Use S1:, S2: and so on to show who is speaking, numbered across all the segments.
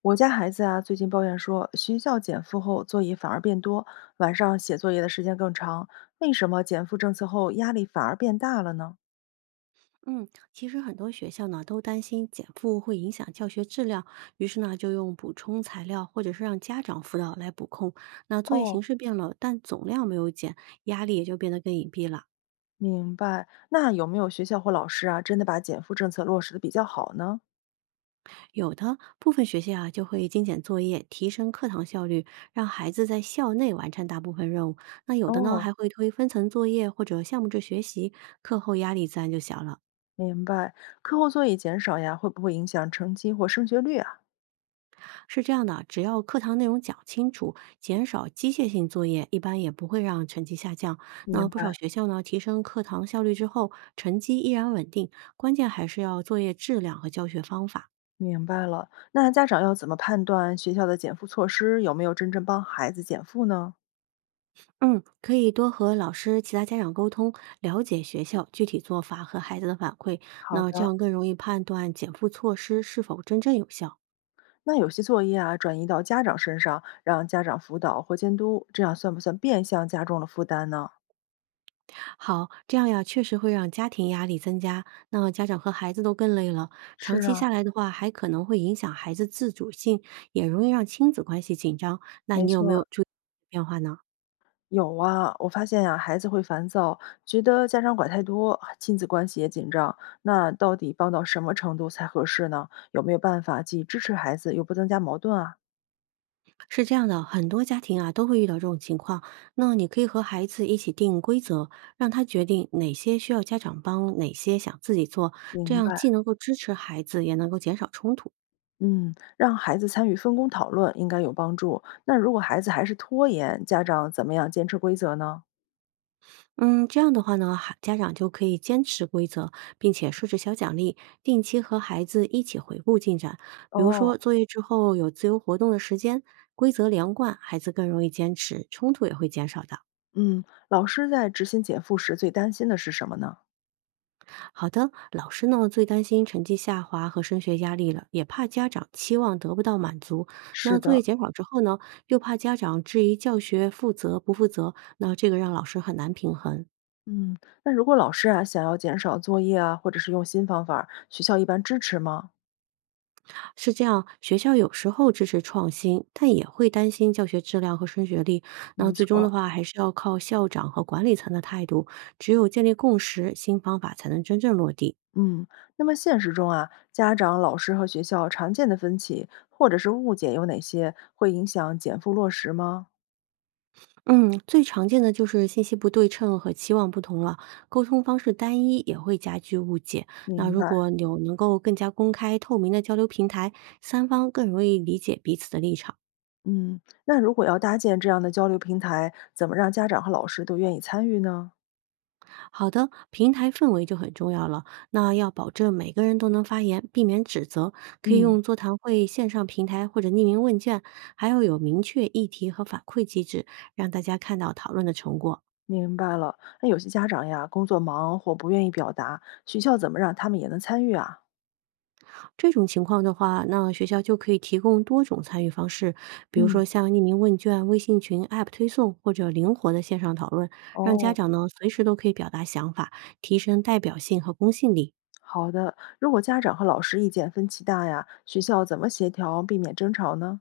S1: 我家孩子啊，最近抱怨说，学校减负后作业反而变多，晚上写作业的时间更长。为什么减负政策后压力反而变大了呢？
S2: 嗯，其实很多学校呢都担心减负会影响教学质量，于是呢就用补充材料或者是让家长辅导来补空。那作业形
S1: 哦，
S2: 式变了，但总量没有减，压力也就变得更隐蔽了。
S1: 明白。那有没有学校或老师啊，真的把减负政策落实的比较好呢？
S2: 有的部分学校啊就会精简作业，提升课堂效率，让孩子在校内完成大部分任务。那有的呢
S1: 哦，
S2: 还会推分层作业或者项目制学习，课后压力自然就小了。
S1: 明白。课后作业减少呀，会不会影响成绩或升学率啊？
S2: 是这样的，只要课堂内容讲清楚，减少机械性作业，一般也不会让成绩下降。那
S1: 明
S2: 不少
S1: 白，
S2: 学校呢，提升课堂效率之后，成绩依然稳定，关键还是要作业质量和教学方法。
S1: 明白了。那家长要怎么判断学校的减负措施有没有真正帮孩子减负呢？
S2: 嗯，可以多和老师、其他家长沟通，了解学校具体做法和孩子的反馈，
S1: 好
S2: 那这
S1: 的。
S2: 样更容易判断减负措施是否真正有效。
S1: 那有些作业啊，转移到家长身上，让家长辅导或监督，这样算不算变相加重了负担呢？
S2: 好，这样呀，确实会让家庭压力增加，那家长和孩子都更累了。长
S1: 是
S2: 期
S1: 啊，
S2: 下来的话，还可能会影响孩子自主性，也容易让亲子关系紧张。那
S1: 没
S2: 你有没
S1: 错
S2: 有
S1: 儿，
S2: 注意变化呢？
S1: 有啊。我发现呀、孩子会烦躁，觉得家长管太多，亲子关系也紧张。那到底帮到什么程度才合适呢？有没有办法既支持孩子又不增加矛盾啊？
S2: 是这样的，很多家庭啊都会遇到这种情况。那你可以和孩子一起定规则，让他决定哪些需要家长帮，哪些想自己做，这
S1: 明
S2: 样
S1: 白。
S2: 既能够支持孩子，也能够减少冲突。
S1: 嗯，让孩子参与分工讨论应该有帮助。那如果孩子还是拖延，家长怎么样坚持规则呢？
S2: 嗯，这样的话呢，孩家长就可以坚持规则，并且设置小奖励，定期和孩子一起回顾进展。比如
S1: 哦，
S2: 说，作业之后有自由活动的时间，规则连贯，孩子更容易坚持，冲突也会减少的。
S1: 嗯，老师在执行减负时最担心的是什么呢？
S2: 好的，老师呢最担心成绩下滑和升学压力了，也怕家长期望得不到满足。
S1: 是
S2: 那作业
S1: 的，
S2: 减少之后呢，又怕家长质疑教学负责不负责，那这个让老师很难平衡。
S1: 嗯，那如果老师啊想要减少作业啊，或者是用新方法儿学校一般支持吗？
S2: 是这样，学校有时候支持创新，但也会担心教学质量和升学率。那
S1: 没
S2: 最
S1: 错
S2: 终的
S1: 儿。
S2: 话，还是要靠校长和管理层的态度。只有建立共识，新方法才能真正落地。
S1: 嗯，那么现实中啊，家长、老师和学校常见的分歧或者是误解有哪些，会影响减负落实吗？
S2: 嗯，最常见的就是信息不对称和期望不同了，沟通方式单一也会加剧误解。那
S1: 明
S2: 如
S1: 白。
S2: 果有能够更加公开透明的交流平台，三方更容易理解彼此的立场。
S1: 嗯，那如果要搭建这样的交流平台，怎么让家长和老师都愿意参与呢？
S2: 好的，平台氛围就很重要了。那要保证每个人都能发言，避免指责，可以
S1: 嗯。
S2: 用座谈会、线上平台或者匿名问卷，还要有明确议题和反馈机制，让大家看到讨论的成果。
S1: 明白了。那有些家长呀，工作忙或不愿意表达，学校怎么让他们也能参与啊？
S2: 这种情况的话，那学校就可以提供多种参与方式，比如
S1: 嗯，
S2: 说像匿名问卷、微信群、App 推送或者灵活的线上讨论，让家
S1: 哦，
S2: 长呢随时都可以表达想法，提升代表性和公信力。
S1: 好的。如果家长和老师意见分歧大呀，学校怎么协调避免争吵呢？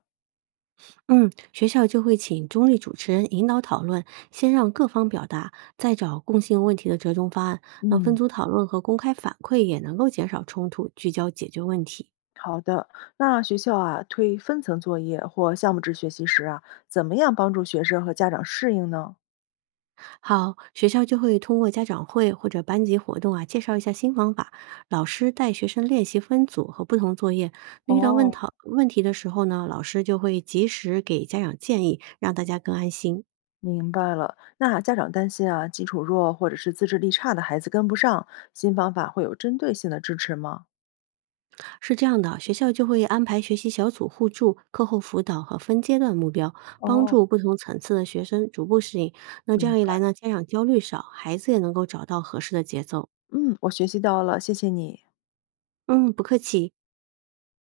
S2: 嗯，学校就会请中立主持人引导讨论，先让各方表达，再找共性问题的折中方案。那分
S1: 嗯，
S2: 组讨论和公开反馈也能够减少冲突，聚焦解决问题。
S1: 好的，那学校啊推分层作业或项目制学习时啊，怎么样帮助学生和家长适应呢？
S2: 好，学校就会通过家长会或者班级活动啊，介绍一下新方法。老师带学生练习分组和不同作业。那遇到
S1: 哦，
S2: 问题的时候呢，老师就会及时给家长建议，让大家更安心。
S1: 明白了。那家长担心啊，基础弱或者是自制力差的孩子跟不上，新方法会有针对性的支持吗？
S2: 是这样的，学校就会安排学习小组互助、课后辅导和分阶段目标，帮
S1: 哦，
S2: 助不同层次的学生逐步适应。那这
S1: 明
S2: 样一来呢，家长焦虑少，孩子也能够找到合适的节奏。
S1: 嗯，我学习到了，谢谢你。
S2: 嗯，不客气。